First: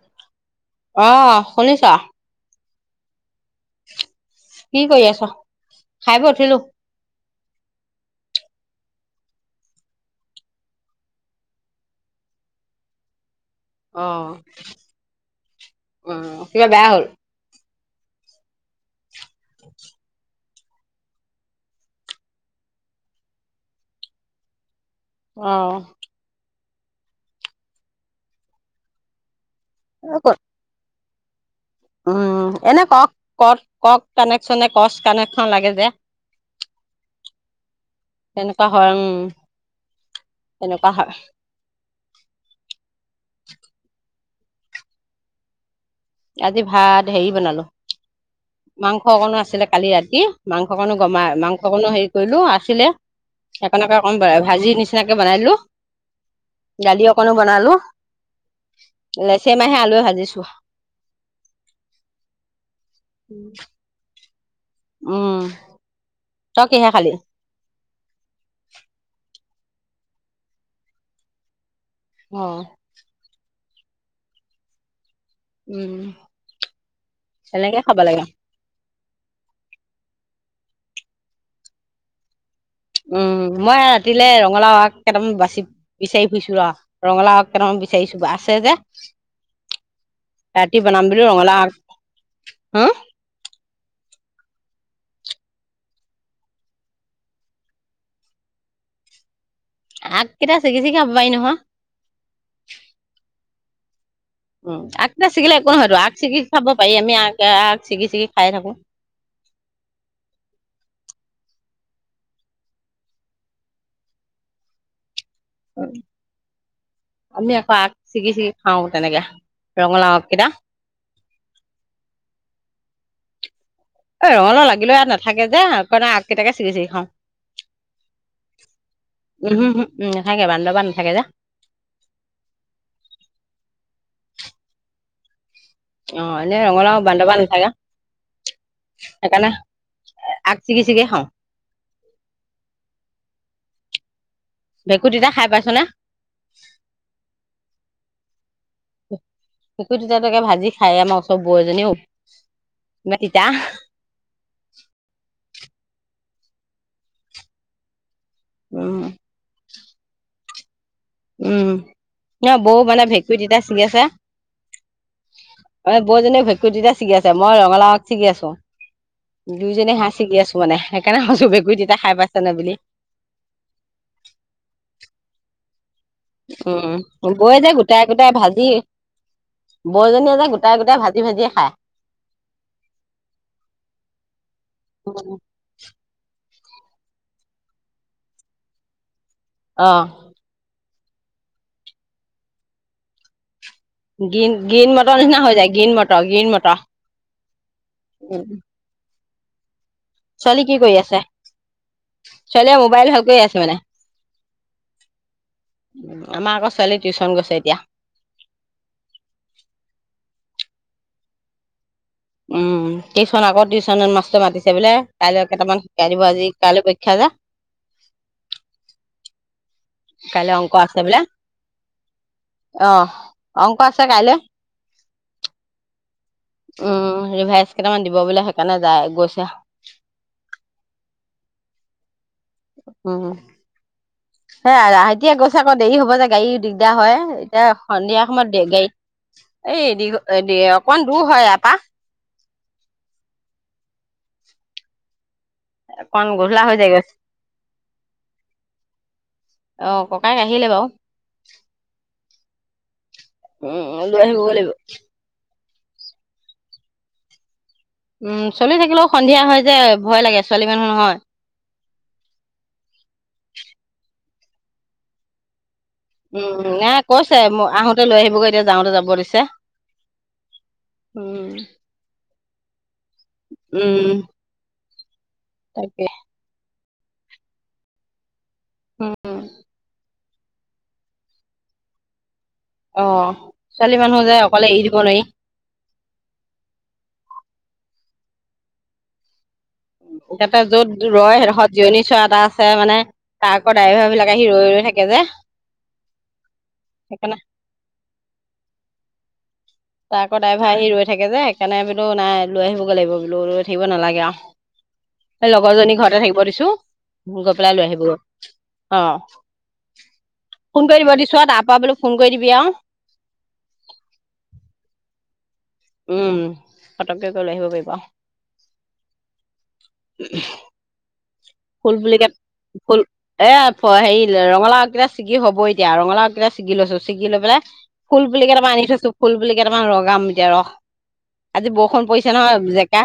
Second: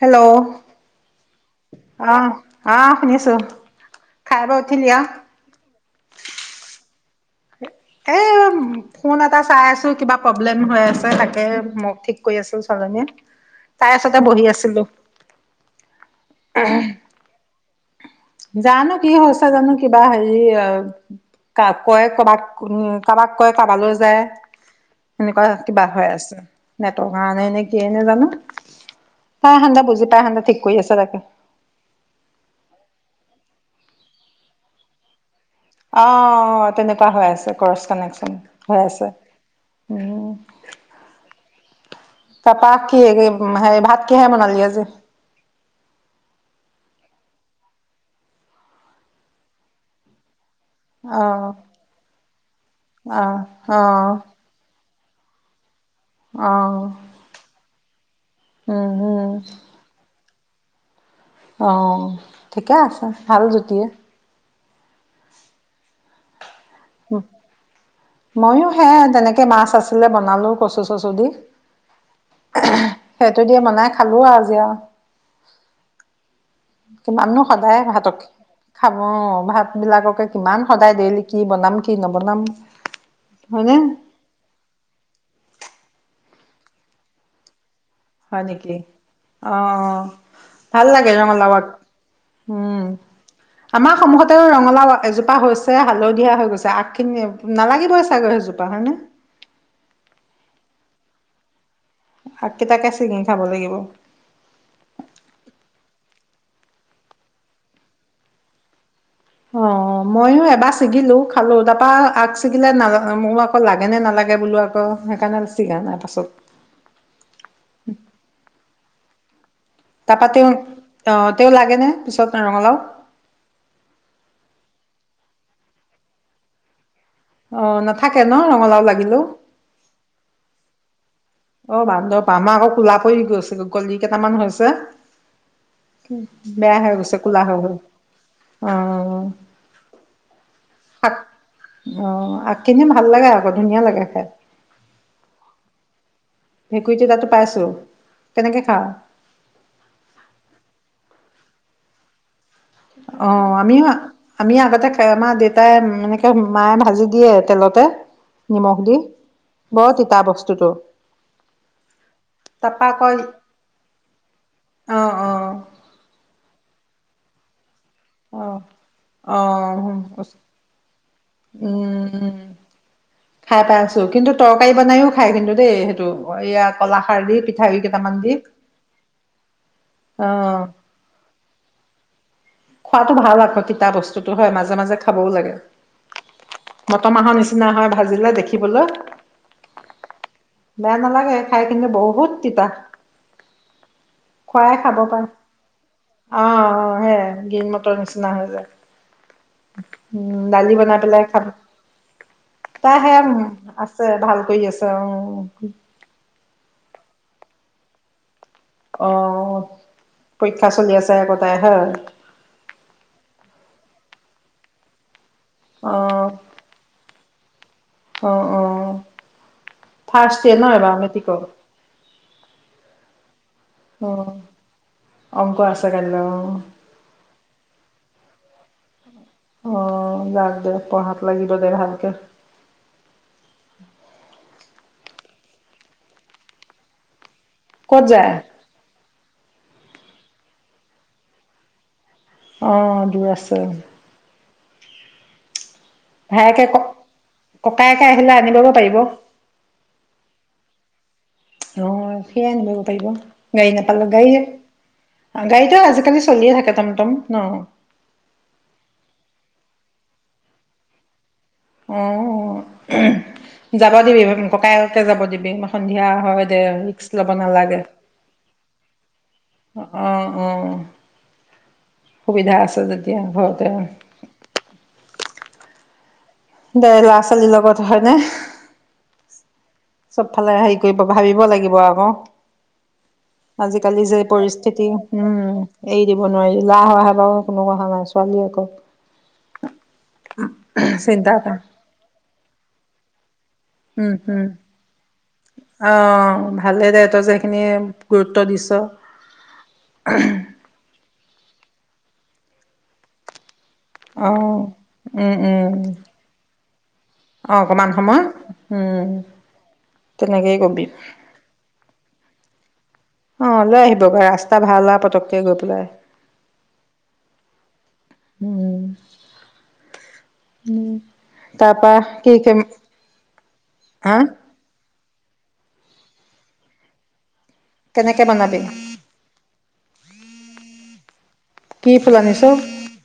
Hello আহ, শুনিছা? অ' শুনিছো। খাই বৈ কি উঠিলি আও কৰি আছ? খাই বই উঠিলো। এ ফোন এটা চাই আছো, কিবা প্ৰব্লেম হৈ আছে তাকে মোক ঠিক কৰি আছে ছোৱালীজনীয়ে। আহ, কিবা বেয়া হ'ল? জানো। কি হৈছে জানো কিবা হেৰি আ কয় কৰবাক উ কাৰোবাক কয় কাৰোবালৈ যায়। সেনেকুৱা অ কিবা হৈ আছে। নেটৰ কাৰণে নে কিয় নে জানো? পাই সিহতে বুজি পাই, সিহতে ঠিক কৰি আছে তাকে। উম এনে কওক ক কওক কানেকচনে কচ কানেক অ' তেনেকুৱা হৈ আছে ক্ৰচ কানেকচন তেনেকুৱা হৈ হয় উম আছে, উম। তেনেকুৱা হয় তাপা কি হেই কি ভাত কিহে বনালি আজি? আজি ভাত হেৰি বনালো, মাংস অকণো আছিলে কালি ৰাতি। মাংস কণো গমাই অ', মাংসকণো হেৰি কৰিলো আছিলে, অ', সেইকাৰণকে অ', অকণ ভাজি নিচি [unintelligible] বনাই দিলো। অ', দালি অকনো বনালো, উম, উম, লেচেই মাহে আলুৱে ভাজিছো। অ' ঠিকে আছে ভাল জুতিয়ে। উম। তই কিহে খালি ময়ো সেয়া তেনেকে মাছ আছিলে বনালো কচু চচু দি। অ সেইটো বনাই খালো আৰু আজি আৰু। উম। কিমান নো তেনেকে সদায় খাব লাগে ভাতকে খাব‌ অ' ভাতবিলাককে কিমান সদায় দেইলি কি বনাম কি নবনাম। উম হয়নে? মই ৰাতিলে ৰঙালাও আগ কেইটামান বাচি বিচাৰি বিছোৰা ৰঙালাও‌ আগ বিচাৰিছো হয় আছে যে নেকি? অ' ৰাতি ভাল বনাম লাগে বুলি ৰঙালাও আগ, হা উম, আমাৰ সমহত ৰঙলাও এজোপা হৈছে হালধীয়া হৈ গৈছে আগখিনি। নালাগিবই চাগৈ সেইজোপা হয়নে? আগ কেইটা চিগি চিগি খাব পাই নহয়। আগ কেইটাকে চিঙি খাব লাগিব। উম, আগটা ছিগিলে একো নহয়তো। আগ চিগি খাব পাই, আমি আগ আগ চিগি চিগি খাই থাকো। অ' ময়ো এবাৰ ছিগিলো, খালো তাৰপা আগ ছিগিলে না মোৰ আকৌ লাগে নে নালাগে বোলো আকৌ সেইকাৰণে ছিগা নাই [unintelligible] পাছত আমি আকৌ আগ ছিগি ছিগি খাও তেনেকে ৰঙালাও আগ তাৰাপা কেইটা তেও অ' তেও লাগে নে পিছত ৰঙালাও? এ ৰঙালাও লাগিলেও ইয়াত নাথাকে যে, সেইকাৰণে আগ কেইটাকে চিগি চিগি খাওঁ। অ' নাথাকে ন' ৰঙালাও লাগিলেও থাকে যে অ' বান্দৰ, আমাৰ আকৌ কোলা পৰি গৈছে কলি কেইটামান হৈছে অ এনে বেয়া ৰঙালাও হৈ গৈছে বান্দৰবান কোলা হৈ নাথাকে গ'ল। অ' সেইকাৰণে আগ ছিগি ছিগি আগ খাও অ' আগখিনি ভাল লাগে আকৌ ধুনীয়া লাগে। [unintelligible] ভেঁকু তিতা খাই পাইছ নে? ভেকুই তিতাতো পাইছো। তেনেকে ভেকুৰ তিতাটো একে ভাজি খাই আ মো বৌ জনী ঔ অ' আমিও আ আমিয়ে আগতে খাই আমাৰ দেত তাই এনেকে মায়ে ভাজি দিয়ে তেলতে নিমখ দি উম বৰ তিতা বস্তু তটো উম। ন বৌ মানে আকৌ ভেঁকুই তিতা চিঙি আছে। অ অ অ' এ বৌজনীয়ে ভেঁক কুই তিতা ছিগি আছে, মই ৰঙালাও আগ ছিগি অ আছো। অ দুইজনিয়ে হেয়া ছিগি আছো মানে সেইকাৰণে কৈছো ভেঁকুৰি তিতা খাই উম, পাইছে নে বুলি খাই পাইছো। কিন্তু তৰকাৰী বনাইও খাই কিন্তু দেই হে উম বৌয়ে যে কেইটামান দি গোটাই-গোটাই ভাজি, [inaudible] অ বৌজনীয়ে যে গোটাই-গোটাই ভাজি ভাজি খাই। খোৱাতো ভাল আকৌ তিতা বস্তুতটো হয়, মাজে মাজে খাবও লাগে। মট মাহৰ নিচিনা হয় ভাজিলে দেখিবলৈ অ'। বেয়া নালাগে খাই কিন্তু বহুত তিতা গ্ৰী খোৱাই গ্ৰীণ খাব মটৰ পাৰে নিচিনা হৈ যায়, গ্ৰীণ মটৰ গ্ৰীণ মটৰ গ্ৰীন মটৰ নিচিনা হৈ যায়। উম ছোৱালী দালি কি কৰি বনাই আছে পেলাই খাব। ছোৱালীয়ে তাই মোবাইল হেই ভাল কৰি মানে আছে পঢ়া-শুনা কৰি আছে অ'। আমাৰ আকৌ ছোৱালী টিউশচন গৈছে এতিয়া আহ পৰীক্ষা চলি আছে একোটাই হে? উম টিউশন আকৌ টিউশন মাষ্টৰ মাতিছে বোলে কাইলৈ কেইটামান অ শিকাই দিব আজি কাইলৈ পৰীক্ষা যে। অ অঁ। ফাৰষ্ট দ ন হয় বা মেতি কক আহ। অংক আছে কাইলৈ অংক আছে কাইলৈ অ উম ৰিভাইছ কেইটামান দিব বুলি সেইকাৰণে যাই গৈ অ যাক দেক পঢ়াত লাগিব দেহাল া [unintelligible] ক উম। হেতিয়া গৈছে আকৌ দেৰি হ'ব যে গাড়ী দিগদাৰ হয়। এ ক'ত সন্ধিয়া যায় সময়ত দেগা়ত এইঘ অকমান দূৰ হয় এপা আহ দুৰ আছে। অকন গধূলা ভায়েকে ক হৈ যায়গৈ ককায়েকে আহিলে আনি লব পাৰিব। অ ককায়েক আহিলে বাৰু অ। সেয়াই আনিব পাৰিব। গাড়ী নাপালে উমল গাড়ী আহিবিব গাড়ীতো আজিকালি চলিয়ে থাকে টমটম ন! উম চলি থাকিলেও সন্ধিয়া হয় যে ভয় লাগে ছোৱালী মানুহ নহয়। অ যাব দিবি ককায়কে যাব দিবি সন্ধিয়া হয় দে উম এ ৰিক্স ল'ব কৈছে নালাগে আহোতে লৈ আহিবগৈ এতিয়া যাওঁতে যাব দিছে অ অ উম। সুবিধা আছে যেতিয়া ঘৰতে ে [unintelligible] দে ল'ৰা ছোৱালীৰ লগত হয় ন! উম। চবফালে হেৰি কৰিব ভাবিব লাগিব আকৌ অ ছোৱালী আজিকালি মানুহ যে অকলে এৰি পৰিস্থিতি দিব নোৱাৰি উম এৰি দিব নোৱাৰি লাহ সহায় বাাৰু কোনো কহথা নাইছিল পানীয়ে কক এটা য'ত ৰয় এটা তত জিৰণি চোৱা এটা আছে মানে ত আকৌ ডাইভ বিলাকে হিৰ ৰৈ ৰৈ থাকে যে, আহ ভালেই দে তই সেইকাৰণে যেখিনিয়ে গুৰুত্ব দিছ, ত আকৌ ডাইভাই আহি ৰৈ থাকে যে, সকাৰে বলো নাই লৈ আহিবগৈ লিব বোলো। থাকিব নালাগে অ আৰু উম স উম লগৰজনী ঘৰতে থাকিব দিছো অ গৈ পেলাই লৈ অকমান আহিব সময় অ উম তেনেকেই কবি ফোন কৰি দিব দিছো তাৰ পৰা বোলো। ফোন কৰিবি। অ লৈ আহিব ৰাস্তা ভাল হ পটকে গৈ, পেলাই উম সতককৈ কৰি লৈ আহিব পাৰিব। উম উম তাৰপা ফুল বুলিুল ক কি কেম ফুল এ হা হেৰি ৰঙালাও কেইটা, ছি হ'ব এতিয়া ৰঙালাওকেই চি লৈ ছি পেলাই কেনেকে ফুল বুলি বনাবি কেইটামান আনি থৈছো ফুল বুলি কেইটামান ৰাম এতিয়া ৰ, কি ফুল আনিছো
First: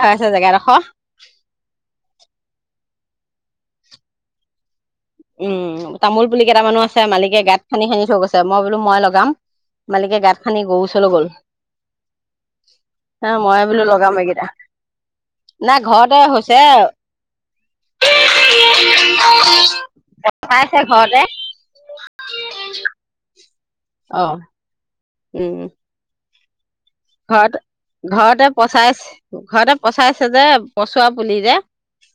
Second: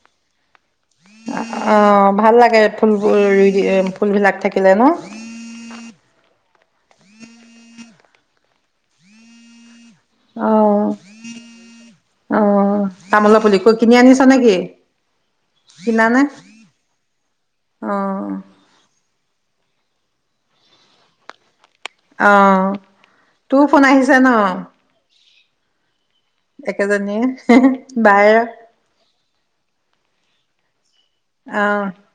হৈ আছে জেগাডোখৰ আহ ভাল লাগে ফুলবোৰ ৰুই ফুলবিলাক থাকিলে ন, উম তামোল বুলি! কেইটা মানুহ আছে মালিকে গাত খান্দি খানি থৈ গৈছে মই বোলো মই লগাম। মালিকে গাঁত অ খান্দি গৰু চলৈ গল অ হ তামোলৰ পুলি মইে ক বোলো কিনি লগাম আনিছ এইকেইটা নেকি নাই কিনা ঘৰতে নে হৈছে। অ গ পাইছে ঘৰতে আহ! তোৰ ফোন আহিছে অ ন, উম! একেজনীয়ে ঘতে বায়ে অ ঘৰতে পচাইছে ঘৰতে পচাইছে, স যে, পচোৱা পুলি যে অ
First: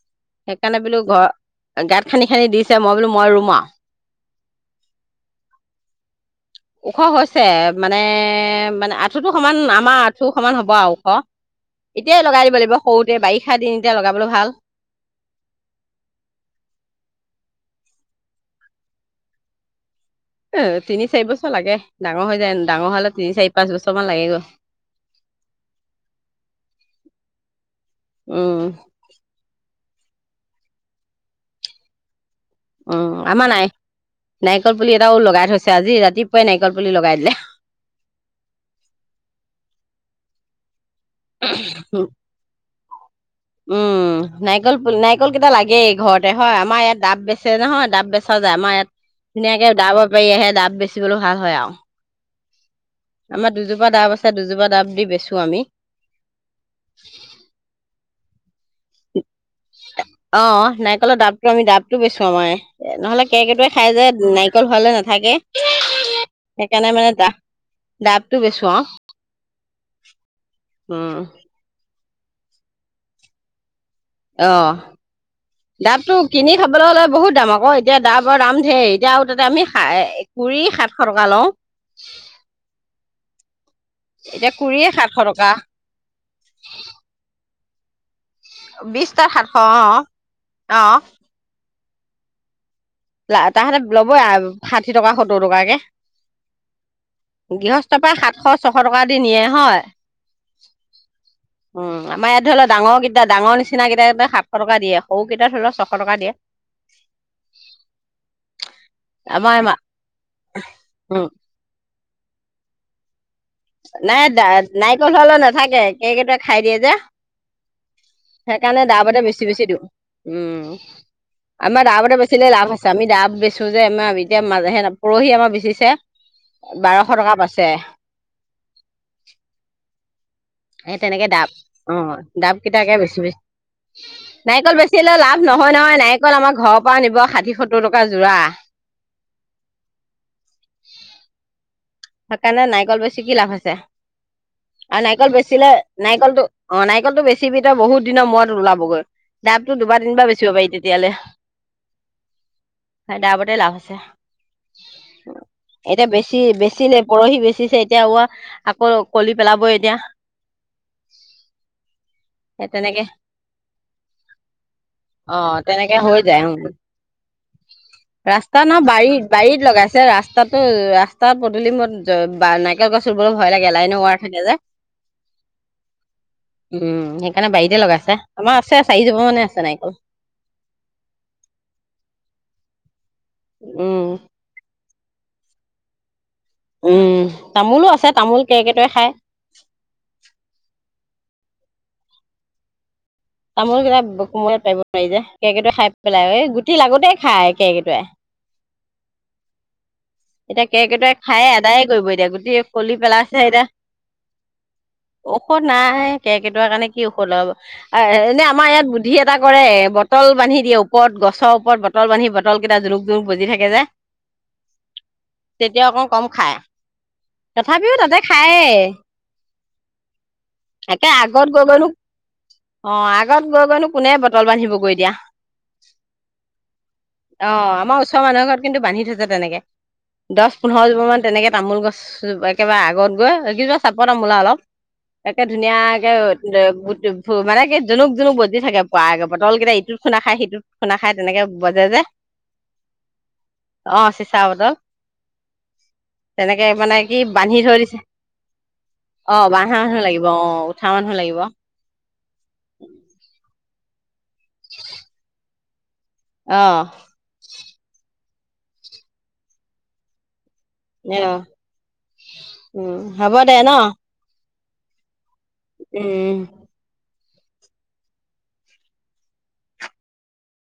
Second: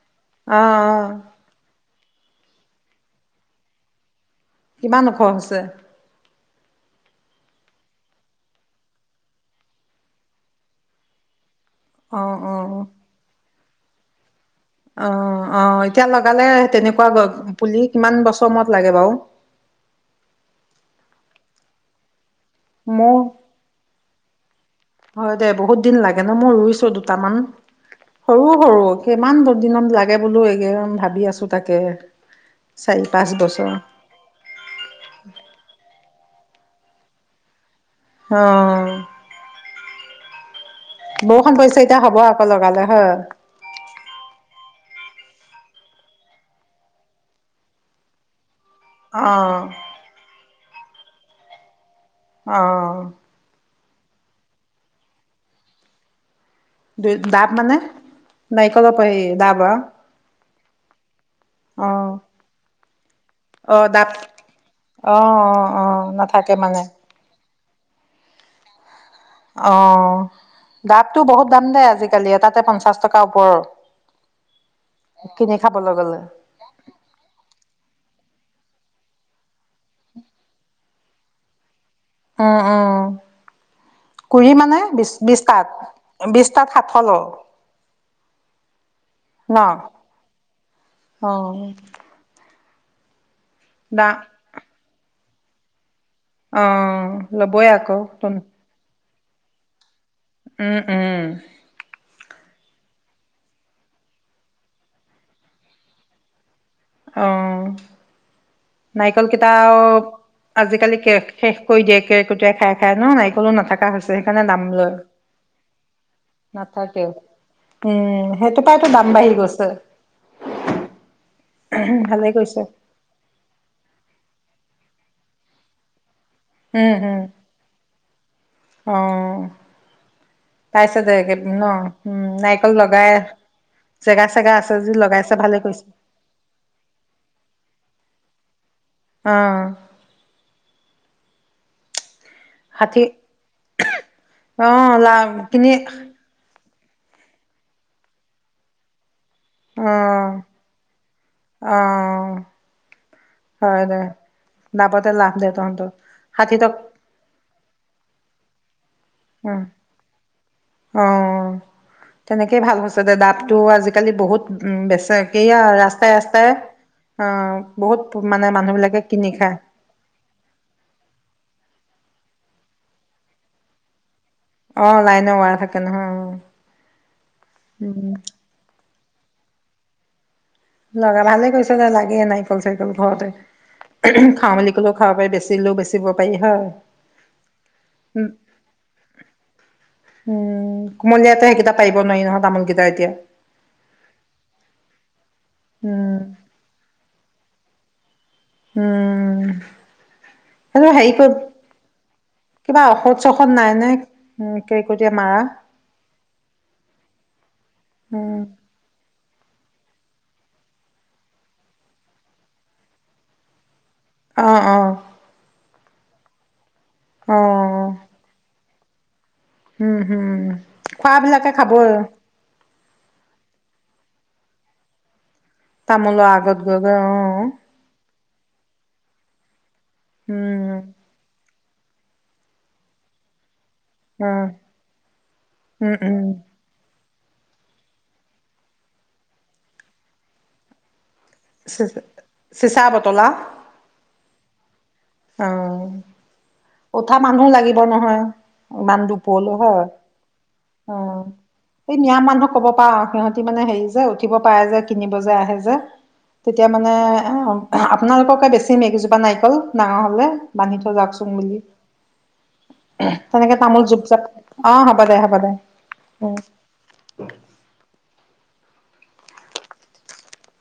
অ বোলো ঘৰত, গাঁত খান্ খি দিছে মই বোলো মই ৰুমা কিমান ওখ হৈছে ওখ হৈছে মানে মানে আঁঠুতটো সমান আমাৰ আঁঠু সমান হ'ব আৰু ওখ, অ এতিয় লগাই অ দিব লাগিব সৰুতে বাৰি শিঠা দিন এতিয়া লগাবলৈ ভাল। অ অ এতিয়া লগালে তেনেকুৱা পুলি কিমান বছৰ মূৰত লাগে বাৰু অ তিনি চাৰি বছৰ লাগে। ডাঙৰ হৈ যায় ডাঙৰ হলে মোৰ তিনি চাৰি পাঁচ বছৰ মান লাগেগৈ হয় দে বহুত দিন লাগে ন মই ৰুইছো দু তামান, সৰু উম সৰু কিমান দু দিনত লাগে বোলো এই কিদিন ভাবি আছো তাকে, উ চাৰি পাঁচ আমাৰ নাৰ বছৰ নাৰিকল পুলি এটাও লগাই থৈছে আজি ৰাতি, পুৱাই নাৰিকল পুলি লগাই দিলে, আহ, বৰুষুণ পৰিছে এতিয়া হ'ব আকৌ লগালে হয়। কলইটা লাগে ঘৰতে হয় আমাৰ ইয়াত দাব বেচে নহয় দাব বেচা যাই আমাৰ ইয়াত অ ধুনীয়াকে দাব বেপাৰী আহে দাব বেচিবলৈও ভাল হয় আও। অ। আমাৰ দুজো এজোপা দাব আছে, দুজোপা দাব দি বেচোঁ আমি দু দাব মানে? নাৰিকলৰ পা হেই দাব আহ নাইকলৰ দাব আমি ডাবটো বেচোঁ আমাৰ নহ'লে কেৰ্কেটুৱাই অ খাই যে ডাব নাৰিকল হোৱালে অ নাথাকে। অ অ নাথাকে সেইকাৰণে মানে দাব ডাবটো বেচো‍ঁ আহ অহ' ডাবটো বহুত দাম দে আজি লি এটাতে পঞ্চাশ টকা ওপৰৰ। অ' কিনি খাবলৈ দাবটো গ'লে কিনি খাবলৈ হ'লে বহুত দাম আকৌ এতিয়া দাব, দাম ঢেৰ এতিয়া আৰু তাতে আমি, কুৰি সা সৰকা ল উম উম এতিয়া কুৰি মানে কুৰিয়ে বিশ সাতশ টকা বিশটাত, বিশটাত সাতশ ল'। বিশ তাত সাতশ, ন অ' অ'। তাহাঁতে দা ল'বই ষাঠি টকা সত দহ টকাকে, অ' ল'বয়ে আকৌ গৃহস্থৰ পৰা ত। সাতশ ছশ টকা নিয়ে হয়। উম উম। উম আমাৰ ইয়াত ধৰি লওঁ ডাঙৰ কেইটা ডাঙৰ নিচিনাকেইটাক সাতশ টকা দিয়ে। সৰুকেইটা ধৰি লওঁ ছশ টকা দিয়ে। অহ' নাৰিকল কেইটা আমাৰ আজিকালি কে উম শেষ কৰি দিয়ে। কেকোটাই খাই খাই নহ নাই ডা নাৰিকল হোৱালৈ নাথাকে। কেইকোটাই খাই দিয়ে যে নাথাকেও উম সেইটো সেইকাৰণে পৰাইতো দাম ডাবতে বাঢ়ি বেছি গৈছে বেছি দিওঁ উম। আমাৰ দাবতে ভালে বেচিলে কৰিছে লাভ আছে। আমি দাব বেচোঁ যে আমাৰ এতিয়া মাজেহে ন পৰহি আমাৰ বেচিছে উম বাৰশ উম টকা পাইছে। অ এ পাইছে দে তেনেকে ডাব ন অ' উম ডাব নাৰিকল কেইটাকে লগাই বেছি বেছি জেগা চেগা আছে নাৰিকল যদি বেচিলে লগাইছে লাভ ভালে নহয় কৰিছে নহয়। নাৰিকল আমাৰ ঘৰৰ পৰা নিব ষাঠি সত্তৰ টকা যোৰা। অ সেইকাৰণে নাৰিকল ষাঠি বেছি কি লাভ আছে? অ আৰু লাভ নাৰিকল বেছি কিনি [unintelligible] নাৰিকলটো। অ' নাৰিকলটো বেছিবি তই বহুত দিনৰ মূৰত ওলাবগৈ। ডাবটো অ দুবাৰ তিনিবাৰ বেছিব পাৰি তেতিয়ালে। অ' ডাবতে লাভ হয় আছে। দে লাভতে লাভ দে তহঁতৰ এতিয়া বেছি ষাঠি টক বেছি নে পৰহি বেচিছে এতিয়া আকৌ কলি পেলাবই এতিয়া। আহ তেনেকেই সেই ভাল হৈছে তেনেকে দে। ডাবটো আজিকালি বহুত বেছি অ কি এইয়া তেনেকে ৰাস্তাই হৈ ৰাস্তাই যায় বহুত মানে ৰাস্তা নহয় মানুহবিলাকে বাৰীত কিনি খায়। বাৰীত লগাইছে ৰাস্তাটো ৰাস্তা [unintelligible] নাৰিকল গছ ৰুব ভয় লাগে লাইনোৱাৰ [unintelligible] অ লাইনৰ ৱাৰ থাকে নহয় অ উম, সেইকাৰণে বাৰীতে উম লগাইছে, আমাৰ আছে আছে। চাৰী জোপা মান এই আছে নাৰিকল। লগা ভালে কৈছ ন লাগে নাৰিকল চাৰিকল। উম ঘৰতে, খাও বুলি কল খাব পি বেছিলেও বেচিব পাৰি হয়। উম, তামোলো আছে উম তামোল কেৰকেতুয়াই খাই। উম কুমলীয়াতে সেইকেইটা পাৰিব নোৱাৰি নহয় তামোলকেইটা এতিয়া। তামোল কেইাক, কোমোৰে পাৰিব নোৱাৰি যে। কেৰকেতুয়াই খাই উম পেলাই এই গুটি লাগোতেই খাই। কেৰকেতুয়াই। উম। এতিয়া সেইটো হেৰি কেৰকেইটোৱাই কৰি খাই আদায়ে কৰিব এতিয়া গোটেই কিবা কলি ঔষধ পেলাইছে, চষধ নাই নে উম কেৰ্কেটুৱাই এতিয়া মাৰা ঔষধ নাই কেৰকেইটাৰ কাৰণে কি ঔষধ লব উম এনে আমাৰ ইয়াত দ্ধি এটা কৰে বটল বান্ধি দিয়ে ওপৰত গছৰ ওপৰত বটল বান্ধি বটল কেইটা জৰুক জোৰক বজি থাকে যে। অ' অ'। তেতিয়া অকণ কম খায়। অ তথাপিও তাতে খায়ে। উম হম, একে আগত খোৱাবিলাকে গৈ খাব গৈনো আৰু। অ' আগত গৈ গৈনো কোনে বটল বান্ধিবগৈ দিয়া। তামল আগত গৈ গৈ অ'। আমাৰ ওচৰৰ মানুহৰ ঘৰত কিন্তু বান্ধি তেনেকে। দহ উম পোন্ধৰ জোপামান তেনেকে তামোল গছ একেবাৰে আগত গৈ কিবা চাপত অ মোলা অলপ একে উম ধুনীয়াকে উম [unintelligible] মানে কি জুনুক জুনুক বজি থাকে পুৱা বটলকেইটা ইটোত খুনা খাই সিটোত খুনা খাই। তেনেকে বজে চি যে চিচা বতল আ অ চিচা বতল। অ' মানে কি উঠা মানুহ বান্ধি থৈ লাগিব দিছে নহয় ইমান অ দুপৰলৈ বান্ধা হয়। মানুহ লাগিব অ উঠা মানুহ অ' লাগিব এই মিয়া মানুহক ক'ব পাৰা সিহঁতি মানে হেৰি যে উঠিব পাৰে যে কিনিব যে আহে যে। তেতিয়া মানে এ আপোনালোকক কৈ বেছি মেগীজোপা নাৰিকল ডাঙৰ হ'লে। বান্ধি থৈ এ যাওকচোন বুলি, উম হ'ব তেনেকে দে ন তামোল জুপ জাপ অ' হ'ব দে। হ'ব দে উম উম। [inaudible]